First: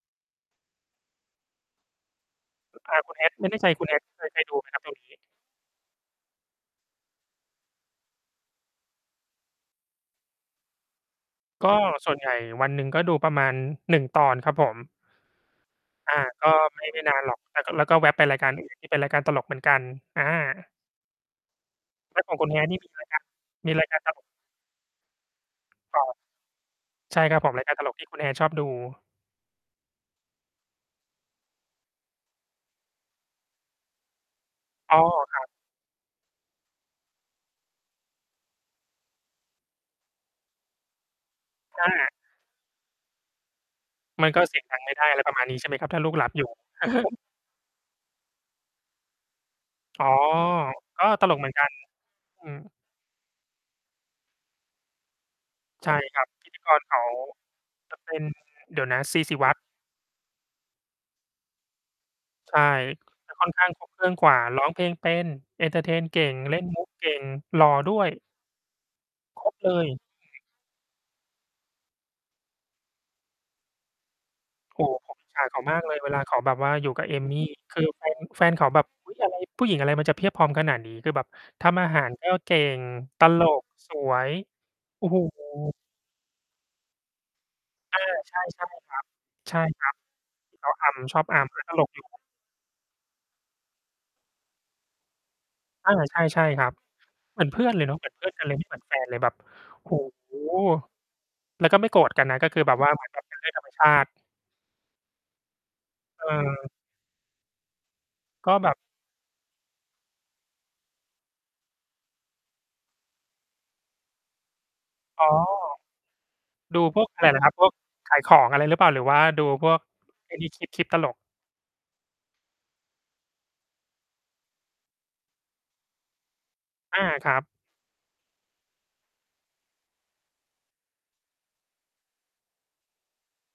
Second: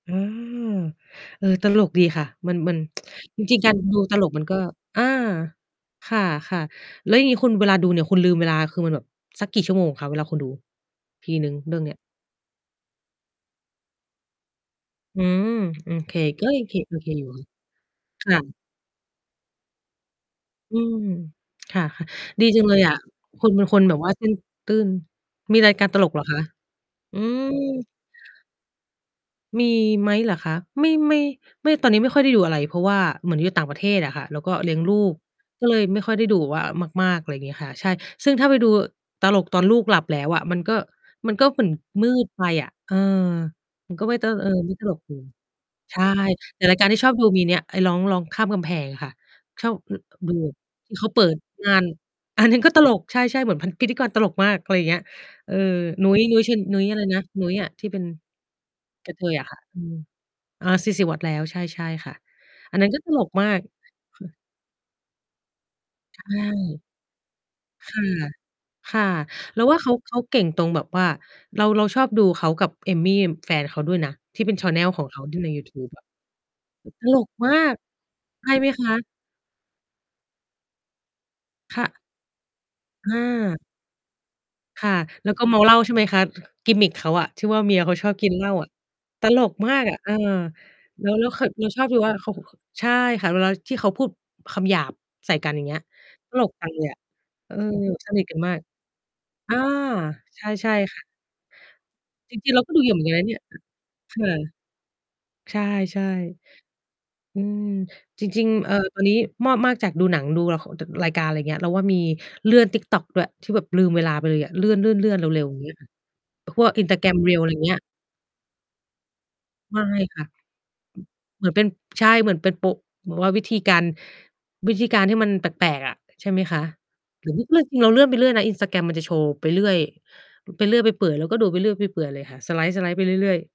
อา เออ ตลกดีค่ะ มัน มัน อา คุณ Hat จไม่รแินง ่ใๆ กจาร คุณ ดู Hat ตเคลย กเคมันยดก็ ูไหมครับ? ตรงอา นี้ ค่ะ ๆ แล้วอย่างงี้ คุณเวลาดูเนี่ย คุณลืมเวลาคือมันแบบสักกี่ชั่วโมงคะ? เวลาคุณดู ทีหนึ่งกเ็รื่องเนี้ย ส่วนใหญ่วันหนึ่ง ก็ดูประมาณ 1 ตอนครับผม อืม ๆ เค อา กก็็ยังเค ไม่ โอไม่เคนาอนยู่หรอก นะ แล้วก็ แล้วก็แว๊บไปคร่ายการ ะ อื่น ที่ เป็นรายการตลกเหมือนกัน อา อืม ค่ะ แล้วของดคีุณ จังHat เลนี่ ยมี อะ รายการ คุณเป็นมีคนราย แบกาบ รว่ตาเลสก ้น ตื้น มีรายการตอา ลกเหรอคะ? ใอชื่ครับม ผม รายการตลกที่คุณ Hat ชอบดู มีไหมเหรอคะ? ไม่ ไม่ ไม่ ตอนนี้ไม่ค่อยได้ดูอะไร เพราะว่าเหมือนอยู่ต่างประเทศอะค่ะ แล้วก็เลี้ยงลอู๋อ ก ครับ ก็เลยไม่ค่อยได้ดูแบบว่ามาก ๆ ไรอย่างเงี้ยค่ะ ใช่ ซึ่งถ้าไปดูตลกตอนลูกหลับแล้วอะ มันก็ มันก็เหมือนอมืา ดไปอะ เออ มันก็ไม่เตม้ันอ ก็เออ เสียงไม่ดัตงไมล่ก ได้ อือะไรม ประมาณนี้ ใช่ไหมครับ ใชถ้า่ ลูกหลับ อยู่ แต่รายการที่ชอบดูมีเนี่ย ไอ้ร้อง ร้องข้ามกำแพงอะค่ะ ชอบ อ อ๋อ ดูแบบ ที่กเ็ขาเปิตลดกเหมือนกัมน ่าน ออัืนนอ ั้นก็ตลก ใช่ ๆ เหมือนพัน พิธีกรตลกมาก ไรอย่างเงี้ย เออ ใช่นุ้คย รับ นุ้ยพเิชิธี ญ กนุร้ยเอขะไรา นะ? นุ้ยอะ ที่จเะป็น เป็น เดี๋ยวนะ กซะเี ทศยิอวะัคฒ่ะ น์ อืม อา ซี ศิวัฒน์ แล้ว ใช่ ๆ ค่ะ ใช่ อันนั้นก็ตลกจะคม่าอนก ข้างครบ เครื่องค่กว่ะ า ร้องเพลงเป็น เอนเทอร์เทน เใกช่่ ง เล่น มุก เก่ง หล่อคด้่วย ะ ค่ะ ครบ เราเลว่าเย ขา เขาเก่งตรงแบบว่า เรา เราชอบดูเขากับเอมี่แฟนเขาด้วยนะ ที่เป็น แชนเโนอ้ล โฮ ของผเขมาอิจทีฉ่า ในเขยาูทมาูกบเลย อะ เวลาเขาแบบว่าอยู่กตับเอลกมี่ มาคก ือ แฟน แฟใช่นเขไหมาแบคบ ะ อุ๊ย อะไร ผู้หญิงอะไรมันจะเพียบพร้อมขนาดนี้ คือแบบทคำ่อาะ หารก็เก่ง ตลอา ก สวย ค่ะ โอ้ โฮ แล้วก็เมาเหล้า ใช่ไหมคะ กิมมิก เขาอะ ที่ว่าเมียเขาอา ชอบกินใชเ่ หล้าๆ คอะ รัตบ ลกใช่ มาคกรัอบ ะ เออ เขาอแล้ำ ว ชอแล้บว อค่ะ ำ กเ็ราตชลอบกดูอยู่ ว่าเขา เขา ใช่ค่ะ เวลาที่เขาพูดคำหยาบใส่กัน อย่างเงี้ย อา ตใชล่ ก ๆ จครัับ งเลยอะ เหมือนเออ เพื่อนเลยเนาะ เหมืสอนนเพิทื่อกนันกันเมลาย ก ไม่เหมือนแฟน เลยแบบ อา โอ้โฮ ใช่ ๆ ค่ะ แล้วก็ไม่โกรธกันจนระ ก็ิง คๆ เืราอกแ็บดบูวเ่ยา อะเเหหมืมอืนอกนันแบนบะเเปน็ี่นย เรื่องธรรม ชาติ ค่ะ ใช่ เออ ๆ อืม จริง ก็ๆ แเบอ่อ บ ตอนนี้มอบ มาก จากดูหนัง ดูละคร จ รายการ ไรอย่างเงี้ย เราว่ามีเลื่อน TikTok ด้วย ที่แบบลืมเวลาไปเลยอะ เลื่อน ๆ ๆ อ๋อ เร็ว ๆ อย่างเงี้ยค่ะ พวก ดูพวก Instagram อะไรเหรอ Reels คไรรับ? พเวงีก้ย ขายของอะไรหรือเปล่า หรือว่าดูพวไมก ่ค่ะ ไอ้นี่ คลิป คลิป ตลก เหมือนเป็น ใช่ เหมือนเป็นโป เหมือนว่าวิธีการ วิธีการที่มันแปลก ๆ อะ ใช่ไหมคะ อา หครืรอัว่บ าเลื่อน คือเราเลื่อนไปเรื่อยนะ Instagram มันจะโชว์ไปเรื่อย ไปเรื่อยไปเปื่อย เราก็ดูไปเรื่อยไปเปื่อยเลยค่ะ สไลด์ ๆ ไปเรื่อย ๆ